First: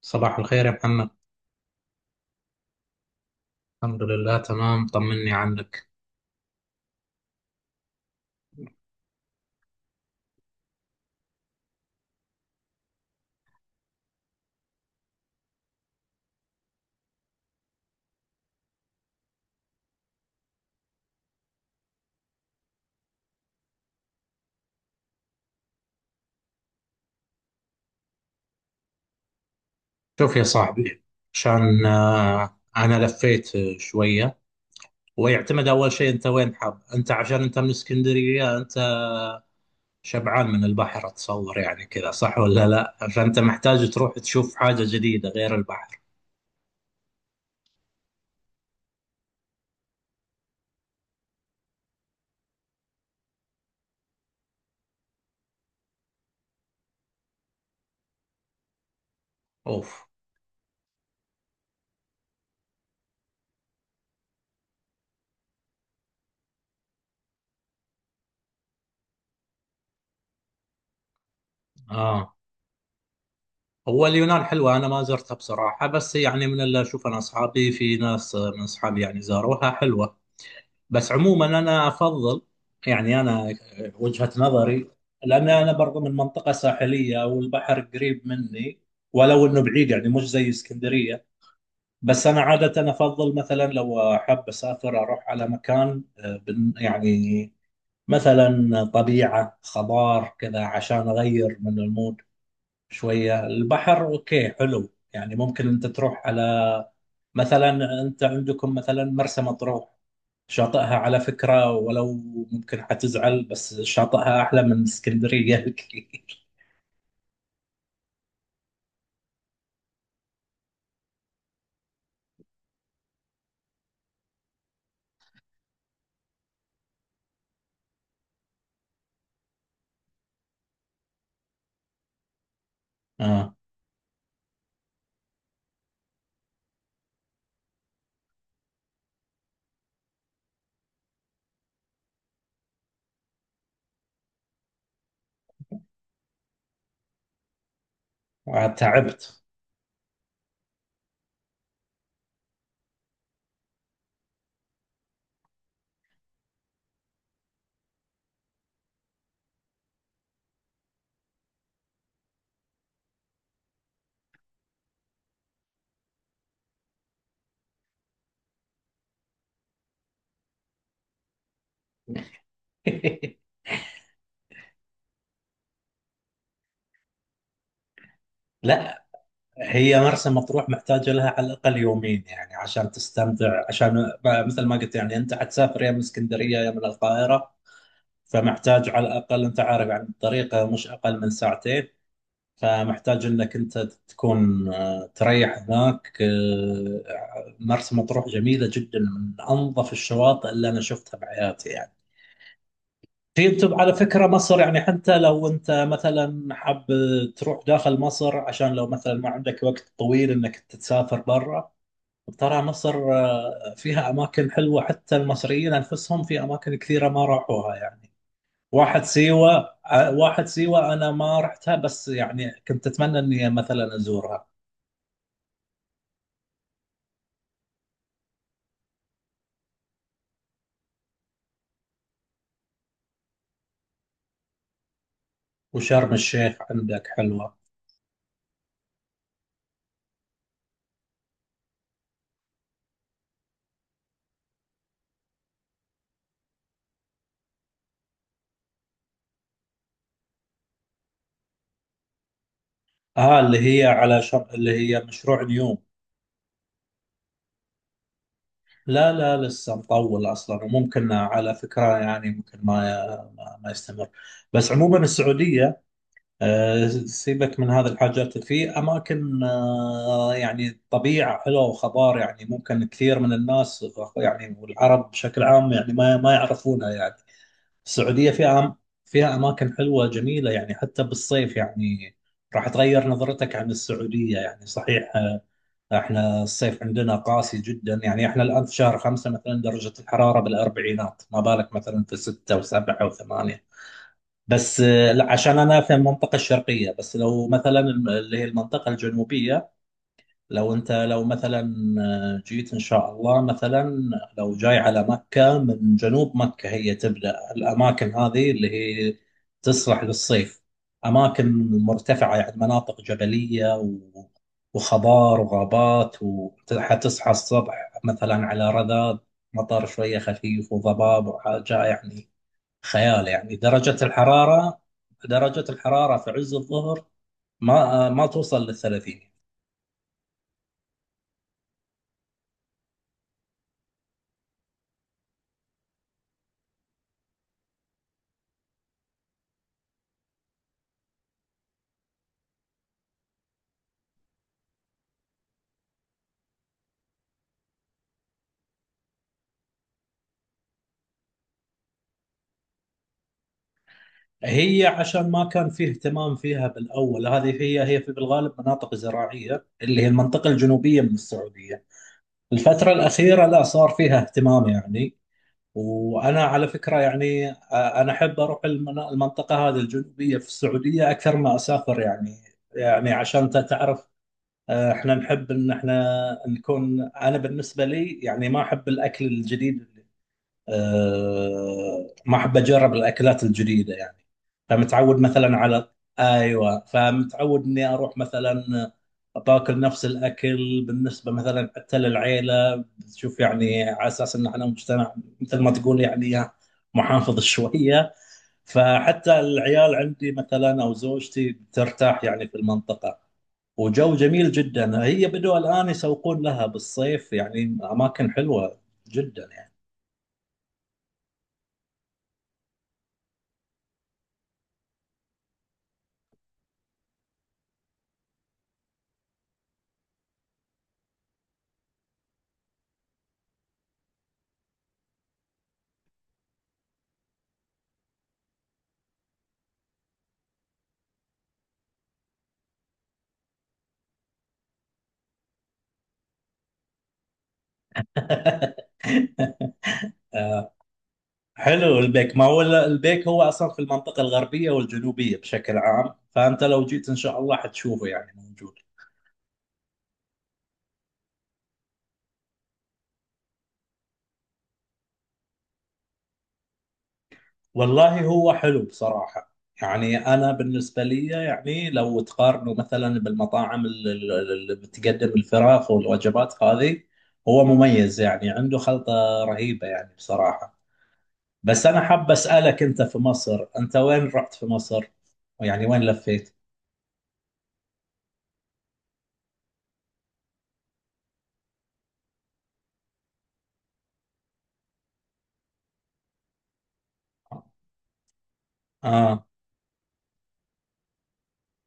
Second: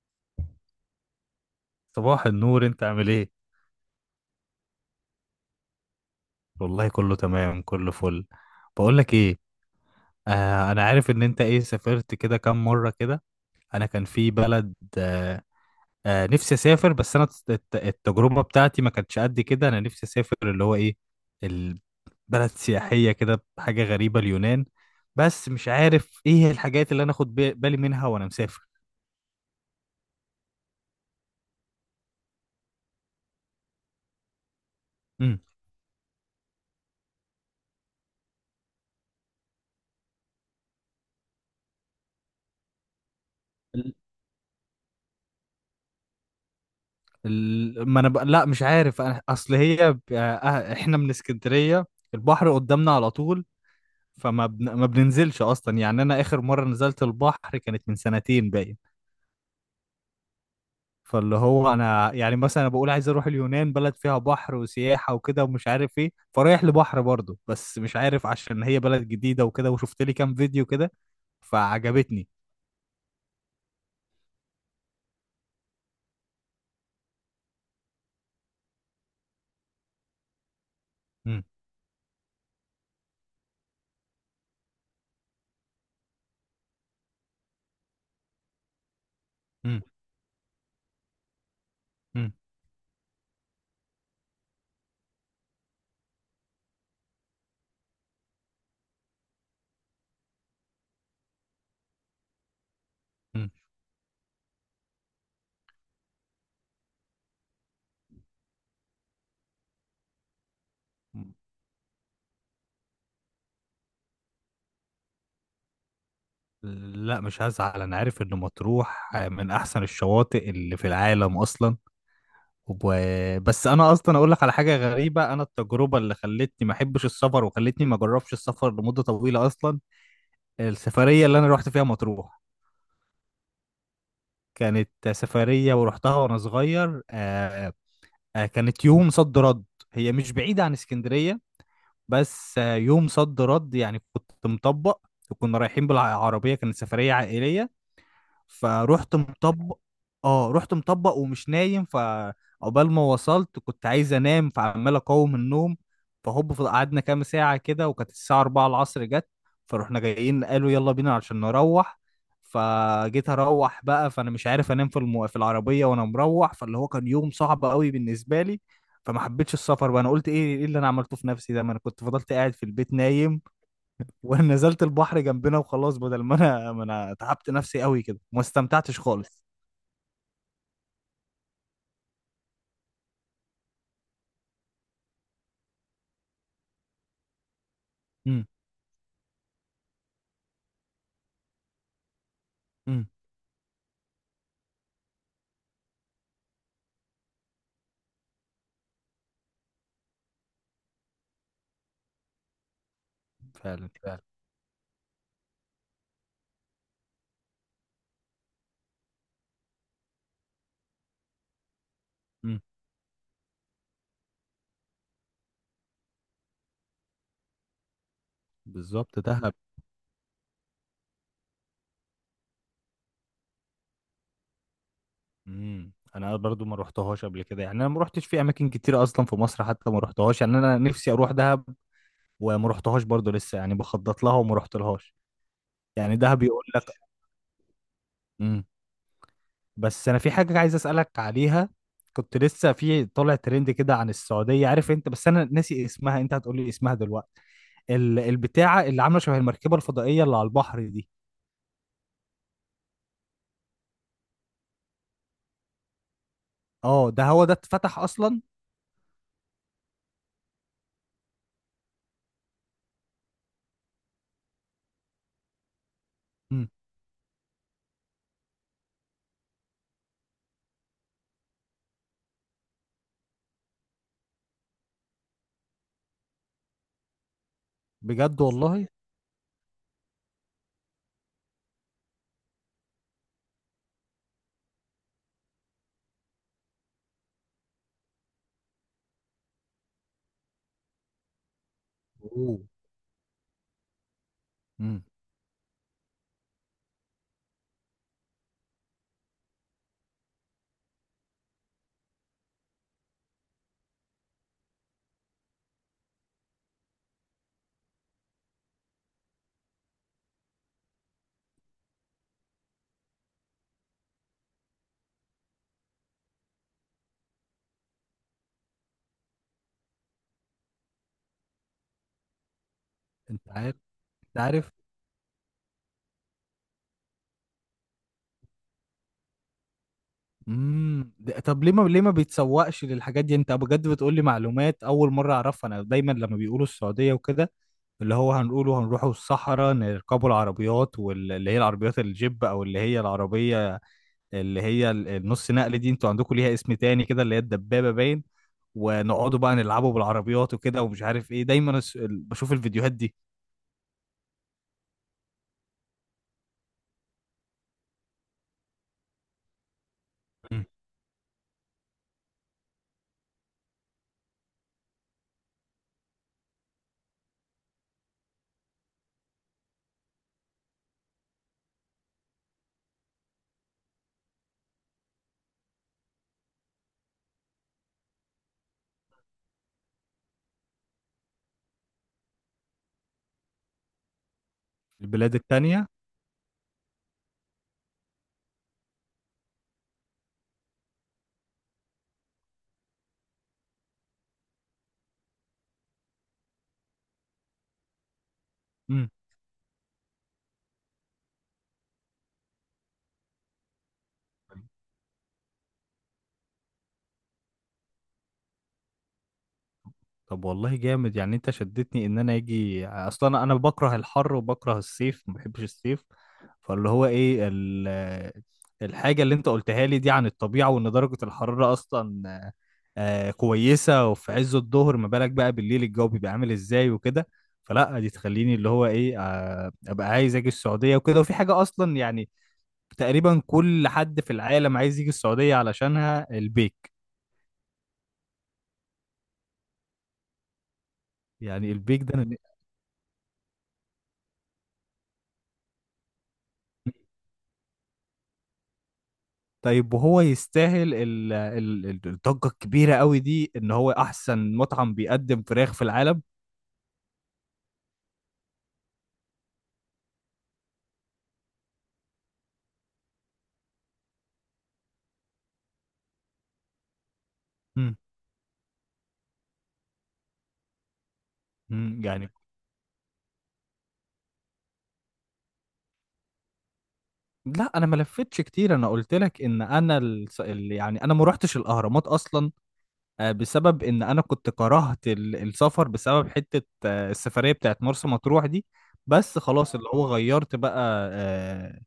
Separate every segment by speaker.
Speaker 1: صباح الخير يا محمد.
Speaker 2: صباح النور، انت عامل ايه؟
Speaker 1: الحمد لله، تمام. طمني عنك.
Speaker 2: والله كله تمام، كله فل. بقول لك ايه، انا عارف ان انت ايه، سافرت كده كام مره كده. انا كان في بلد نفسي اسافر بس انا التجربه بتاعتي ما كانتش قد كده. انا نفسي اسافر اللي هو ايه، البلد سياحيه كده، حاجه غريبه، اليونان. بس مش عارف ايه الحاجات اللي انا اخد بالي منها وانا مسافر.
Speaker 1: شوف يا صاحبي، عشان انا لفيت شويه.
Speaker 2: امم.
Speaker 1: ويعتمد اول شيء انت وين حاب. انت عشان انت من اسكندريه، انت شبعان من البحر، اتصور يعني كذا، صح ولا لا؟ فانت محتاج
Speaker 2: ال-
Speaker 1: تروح تشوف حاجه جديده غير البحر.
Speaker 2: ما انا لا، مش عارف اصل هي احنا من اسكندريه، البحر قدامنا على طول. ما بننزلش اصلا، يعني انا اخر مره نزلت البحر كانت من سنتين باين.
Speaker 1: اوف.
Speaker 2: فاللي هو انا يعني مثلا أنا بقول عايز اروح اليونان، بلد فيها بحر وسياحه وكده ومش عارف ايه، فرايح لبحر برضه بس مش عارف، عشان هي بلد جديده وكده، وشفت لي كام فيديو كده فعجبتني.
Speaker 1: اه، هو اليونان حلوه، انا ما زرتها بصراحه، بس يعني من اللي اشوف انا اصحابي، في ناس من اصحابي يعني زاروها، حلوه. بس
Speaker 2: مم.
Speaker 1: عموما انا افضل، يعني انا، وجهة نظري، لان انا برضو من منطقة ساحلية والبحر قريب مني، ولو انه
Speaker 2: مم.
Speaker 1: بعيد يعني مش زي اسكندرية. بس
Speaker 2: مم.
Speaker 1: انا عادة افضل مثلا لو احب اسافر اروح على مكان، يعني مثلا طبيعة خضار كذا، عشان اغير من المود. شوية البحر اوكي، حلو. يعني ممكن انت تروح على، مثلا انت عندكم مثلا مرسى مطروح. شاطئها على
Speaker 2: مم.
Speaker 1: فكرة، ولو ممكن حتزعل بس شاطئها أحلى من اسكندرية بكثير.
Speaker 2: لا مش هزعل، انا عارف ان مطروح من احسن الشواطئ اللي في العالم اصلا. بس انا اصلا اقول لك على حاجه غريبه. انا التجربه اللي خلتني ما احبش السفر وخلتني ما اجربش السفر لمده طويله اصلا. السفريه اللي انا رحت فيها مطروح
Speaker 1: آه.
Speaker 2: كانت سفريه، ورحتها وانا صغير كانت يوم صد رد، هي مش بعيده عن اسكندريه، بس يوم صد رد يعني كنت مطبق. وكنا رايحين بالعربيه، كانت سفريه عائليه فروحت
Speaker 1: تعبت.
Speaker 2: مطبق. اه، رحت مطبق ومش نايم، فعقبال ما وصلت كنت عايز انام، فعمال اقاوم النوم. فهوب قعدنا كام ساعة كده، وكانت الساعة 4 العصر جت. فروحنا جايين قالوا يلا بينا عشان نروح. فجيت اروح بقى، فانا مش عارف انام في في العربية وانا مروح، فاللي هو كان يوم صعب قوي بالنسبة لي. فما حبيتش السفر بقى. انا قلت ايه اللي انا عملته في نفسي ده، ما انا كنت فضلت قاعد في البيت نايم، ونزلت البحر جنبنا وخلاص، بدل ما انا تعبت نفسي قوي كده وما استمتعتش
Speaker 1: لا،
Speaker 2: خالص.
Speaker 1: هي مرسى مطروح محتاجة لها على الأقل يومين يعني عشان تستمتع. عشان مثل ما قلت يعني، أنت حتسافر يا من اسكندرية يا من القاهرة،
Speaker 2: امم.
Speaker 1: فمحتاج على الأقل، أنت عارف يعني، الطريقة مش أقل من ساعتين.
Speaker 2: امم.
Speaker 1: فمحتاج انك انت تكون تريح هناك. مرسى مطروح جميله جدا، من انظف الشواطئ اللي انا شفتها بحياتي يعني. في انت
Speaker 2: فعلا
Speaker 1: على
Speaker 2: فعلا.
Speaker 1: فكره، مصر يعني حتى لو انت مثلا حاب تروح داخل مصر، عشان لو مثلا ما عندك وقت طويل انك تسافر برا،
Speaker 2: امم.
Speaker 1: ترى مصر فيها اماكن حلوه، حتى المصريين انفسهم في اماكن كثيره ما راحوها يعني. واحد
Speaker 2: بالظبط، دهب.
Speaker 1: سيوه. واحد سيوه، انا ما رحتها، بس يعني كنت اتمنى اني مثلا ازورها.
Speaker 2: امم. انا برضو ما روحتهاش قبل كده، يعني انا ما روحتش في اماكن كتير اصلا في مصر، حتى ما روحتهاش. يعني انا نفسي اروح دهب وما روحتهاش برضو لسه، يعني بخطط لها وما روحتلهاش.
Speaker 1: وشرم
Speaker 2: يعني دهب
Speaker 1: الشيخ
Speaker 2: يقول لك.
Speaker 1: عندك حلوة.
Speaker 2: امم. بس انا في حاجه عايز اسالك عليها. كنت لسه في طالع ترند كده عن السعوديه، عارف انت، بس انا ناسي اسمها، انت هتقولي اسمها دلوقتي. البتاعه اللي عامله شبه المركبه الفضائيه اللي على البحر دي.
Speaker 1: اه، اللي هي مشروع نيوم.
Speaker 2: اه ده هو ده، اتفتح اصلا؟
Speaker 1: لا لا، لسه مطول اصلا. وممكن على فكرة يعني، ممكن ما يستمر. بس عموما السعودية،
Speaker 2: امم.
Speaker 1: سيبك من هذه الحاجات. في اماكن يعني طبيعة حلوة وخضار، يعني ممكن كثير من الناس يعني، والعرب بشكل عام يعني ما يعرفونها يعني. السعودية
Speaker 2: بجد
Speaker 1: فيها،
Speaker 2: والله.
Speaker 1: فيها أماكن حلوة جميلة يعني، حتى بالصيف يعني راح تغير نظرتك عن السعودية. يعني صحيح، احنا الصيف عندنا قاسي جدا، يعني احنا الآن في شهر 5 مثلا درجة الحرارة بالأربعينات، ما بالك مثلا في ستة
Speaker 2: اوه.
Speaker 1: وسبعة وثمانية بس
Speaker 2: امم.
Speaker 1: لا، عشان أنا في المنطقة الشرقية. بس لو مثلا اللي هي المنطقة الجنوبية، لو انت لو مثلا جيت ان شاء الله مثلا، لو جاي على مكة، من جنوب مكة هي تبدأ الاماكن هذه اللي هي تصلح للصيف. اماكن مرتفعة يعني، مناطق جبلية وخضار وغابات، وحتصحى الصبح مثلا على رذاذ مطر شوية خفيف وضباب وحاجة يعني خيال.
Speaker 2: انت
Speaker 1: يعني
Speaker 2: عارف
Speaker 1: درجة
Speaker 2: انت عارف.
Speaker 1: الحرارة، درجة الحرارة في عز الظهر ما توصل للـ30.
Speaker 2: امم. طب ليه ما بيتسوقش للحاجات دي؟ انت بجد بتقول لي معلومات اول مره اعرفها. انا دايما لما بيقولوا السعوديه وكده، اللي هو هنقوله هنروحوا الصحراء نركبوا العربيات، واللي هي العربيات الجيب او اللي هي العربيه اللي هي النص نقل دي، انتوا عندكم ليها اسم تاني كده اللي هي الدبابه باين. ونقعدوا بقى نلعبوا بالعربيات وكده ومش عارف ايه، دايما بشوف الفيديوهات دي.
Speaker 1: هي عشان ما كان فيه اهتمام فيها بالأول، هذه هي، هي في بالغالب مناطق زراعية اللي هي المنطقة
Speaker 2: مم.
Speaker 1: الجنوبية من السعودية. الفترة الأخيرة لا، صار فيها اهتمام يعني. وأنا على فكرة يعني أنا أحب أروح المنطقة هذه الجنوبية في السعودية أكثر ما أسافر يعني. يعني عشان تعرف، احنا نحب ان احنا نكون، انا بالنسبه لي يعني ما احب الاكل الجديد. ما احب اجرب الاكلات الجديده يعني. فمتعود
Speaker 2: البلاد
Speaker 1: مثلا
Speaker 2: التانية.
Speaker 1: على، ايوه فمتعود اني اروح مثلا باكل نفس الاكل، بالنسبه مثلا حتى للعيله، بتشوف يعني على اساس ان احنا مجتمع مثل ما تقول يعني محافظ شويه.
Speaker 2: امم.
Speaker 1: فحتى العيال عندي مثلا او زوجتي بترتاح يعني في المنطقه. وجو جميل جدا. هي بدوا الان يسوقون لها بالصيف يعني، اماكن حلوه جدا
Speaker 2: طب والله جامد، يعني انت شدتني ان انا اجي اصلا. انا بكره الحر وبكره الصيف، ما بحبش الصيف. فاللي هو ايه الحاجة اللي انت قلتها لي دي عن الطبيعة، وان درجة الحرارة اصلا كويسة، وفي عز الظهر، ما بالك بقى بالليل الجو بيبقى عامل ازاي وكده. فلا دي تخليني اللي هو ايه ابقى عايز اجي السعودية وكده. وفي حاجة اصلا يعني، تقريبا كل حد في العالم عايز يجي السعودية علشانها، البيك.
Speaker 1: يعني.
Speaker 2: يعني
Speaker 1: حلو
Speaker 2: البيك ده
Speaker 1: البيك. ما هو البيك هو اصلا في المنطقه الغربيه والجنوبيه بشكل عام، فانت لو جيت ان شاء الله حتشوفه يعني موجود.
Speaker 2: طيب وهو يستاهل الضجة الكبيرة قوي دي، ان هو احسن مطعم بيقدم فراخ في العالم؟
Speaker 1: والله هو حلو بصراحه، يعني انا بالنسبه لي يعني، لو تقارنه مثلا بالمطاعم اللي بتقدم الفراخ والوجبات هذه، هو
Speaker 2: مم.
Speaker 1: مميز يعني، عنده خلطه رهيبه يعني بصراحه. بس انا
Speaker 2: مم.
Speaker 1: حاب
Speaker 2: يعني
Speaker 1: اسالك، انت في مصر انت وين رحت في مصر؟ يعني وين لفيت؟
Speaker 2: لا، انا ما لفتش كتير، انا قلت لك ان انا يعني انا ما روحتش الاهرامات اصلا، بسبب ان انا كنت كرهت السفر بسبب حتة السفرية بتاعت مرسى مطروح دي. بس
Speaker 1: آه.
Speaker 2: خلاص اللي هو غيرت بقى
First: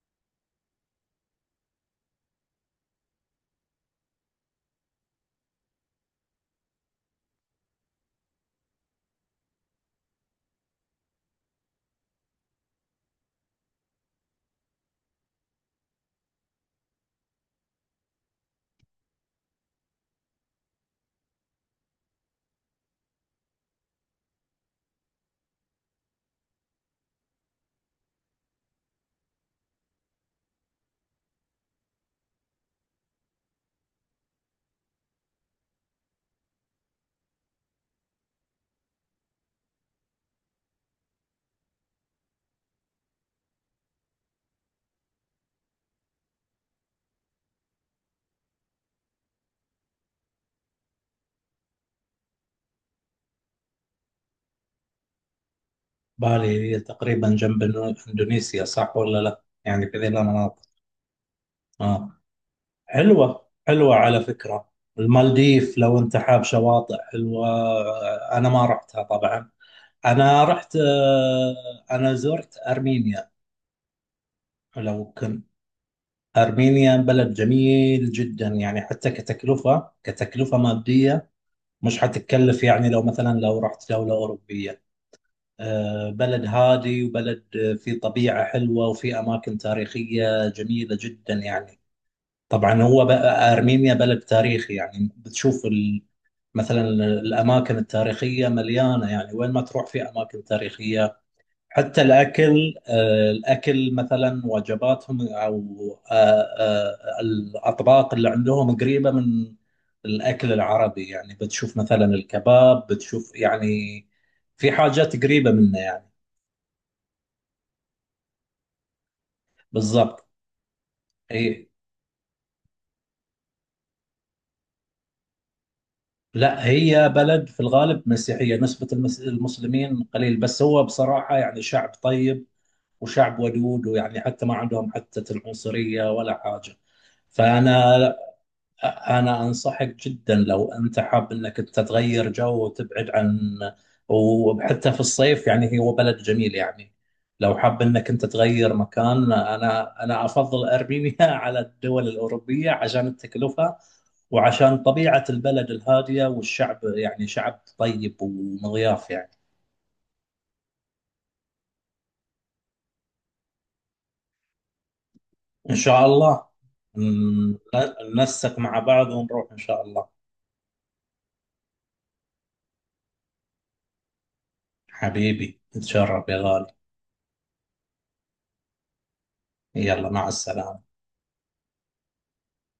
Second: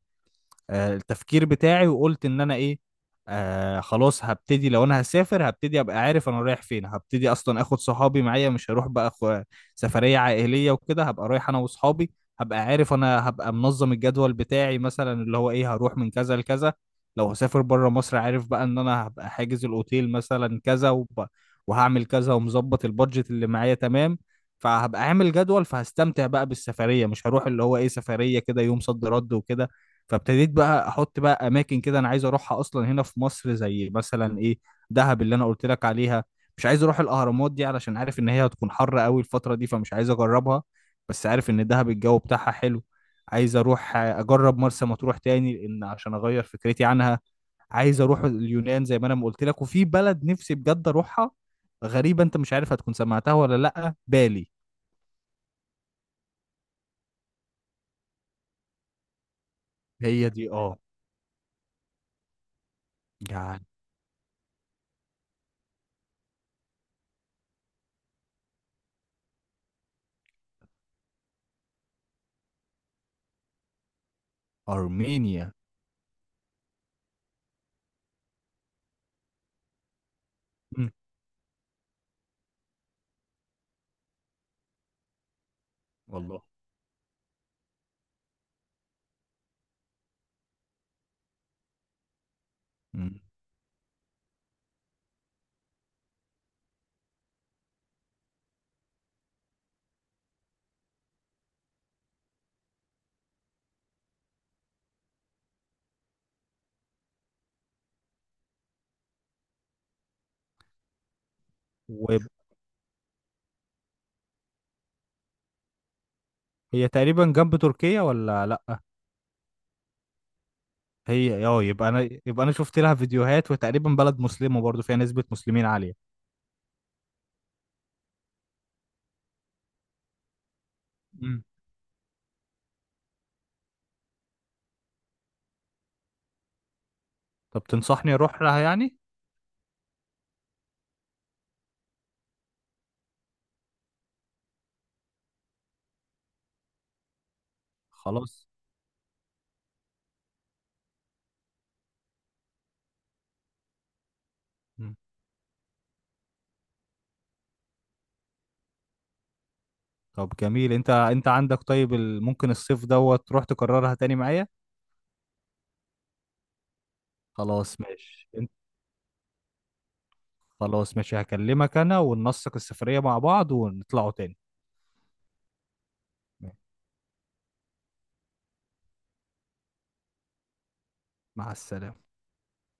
Speaker 2: التفكير بتاعي. وقلت ان انا ايه، خلاص هبتدي، لو انا هسافر هبتدي ابقى عارف انا رايح فين، هبتدي اصلا اخد صحابي معايا، مش هروح بقى أخو سفرية عائلية وكده، هبقى رايح انا وصحابي. هبقى عارف، انا هبقى منظم الجدول بتاعي مثلا اللي هو ايه، هروح من كذا لكذا. لو هسافر بره مصر، عارف بقى ان انا هبقى حاجز الاوتيل مثلا كذا وهعمل كذا ومظبط البادجت اللي معايا تمام. فهبقى عامل جدول فهستمتع بقى بالسفرية، مش هروح اللي هو ايه سفرية كده يوم صد رد وكده. فابتديت بقى احط بقى اماكن كده انا عايز اروحها اصلا هنا في مصر، زي مثلا ايه، دهب اللي انا قلت لك عليها. مش عايز اروح الاهرامات دي علشان عارف ان هي هتكون حر قوي الفتره دي، فمش عايز اجربها. بس عارف ان دهب الجو بتاعها حلو. عايز اروح اجرب مرسى مطروح تاني لان عشان اغير فكرتي عنها. عايز اروح اليونان زي ما انا ما قلت لك، وفي بلد نفسي بجد اروحها غريبه، انت مش عارف هتكون سمعتها ولا لا، بالي.
Speaker 1: بالي هي تقريبا جنب إندونيسيا، صح ولا لا؟ يعني في ذي
Speaker 2: هي دي،
Speaker 1: المناطق.
Speaker 2: اه.
Speaker 1: آه، حلوة
Speaker 2: يعني
Speaker 1: حلوة على فكرة. المالديف لو أنت حاب شواطئ حلوة. أنا ما رحتها طبعا. أنا رحت، أنا زرت أرمينيا. لو كنت،
Speaker 2: ارمينيا.
Speaker 1: أرمينيا بلد جميل جدا يعني، حتى كتكلفة، كتكلفة
Speaker 2: مم.
Speaker 1: مادية مش حتكلف، يعني لو مثلا لو رحت دولة أوروبية.
Speaker 2: والله.
Speaker 1: بلد هادي وبلد فيه طبيعة حلوة، وفيه أماكن تاريخية جميلة جدا يعني. طبعا هو
Speaker 2: مم.
Speaker 1: بقى أرمينيا بلد تاريخي يعني، بتشوف مثلا الأماكن التاريخية مليانة يعني وين ما تروح في أماكن تاريخية. حتى الأكل، الأكل مثلا وجباتهم، أو الأطباق اللي عندهم قريبة من الأكل العربي، يعني بتشوف مثلا الكباب، بتشوف يعني في حاجات قريبة منه يعني.
Speaker 2: هي تقريبا جنب تركيا ولا لأ؟
Speaker 1: بالضبط.
Speaker 2: هي اه،
Speaker 1: هي
Speaker 2: يبقى انا شفت لها فيديوهات، وتقريبا بلد مسلمة برضو فيها نسبة مسلمين عالية.
Speaker 1: لا، هي بلد في الغالب مسيحية، نسبة المسلمين قليل، بس هو بصراحة
Speaker 2: امم.
Speaker 1: يعني شعب طيب وشعب ودود، ويعني حتى ما عندهم حتى العنصرية ولا حاجة.
Speaker 2: طب
Speaker 1: فأنا،
Speaker 2: تنصحني اروح لها يعني؟
Speaker 1: أنا أنصحك جدا لو أنت حاب أنك أنت تغير جو وتبعد عن، وحتى في الصيف يعني هو بلد جميل يعني. لو حاب أنك أنت
Speaker 2: خلاص.
Speaker 1: تغير مكان، أنا أفضل أرمينيا على الدول الأوروبية، عشان التكلفة وعشان
Speaker 2: مم.
Speaker 1: طبيعة البلد الهادية والشعب، يعني شعب طيب ومضياف يعني.
Speaker 2: طب جميل. انت عندك طيب ممكن الصيف دوت تروح تكررها تاني معايا.
Speaker 1: إن شاء الله. ن-
Speaker 2: خلاص ماشي انت.
Speaker 1: ننسق مع بعض ونروح إن شاء الله.
Speaker 2: خلاص ماشي، هكلمك انا وننسق السفرية مع بعض ونطلعوا تاني.
Speaker 1: حبيبي تشرف يا غالي. يلا، مع السلامة.
Speaker 2: مع السلامة.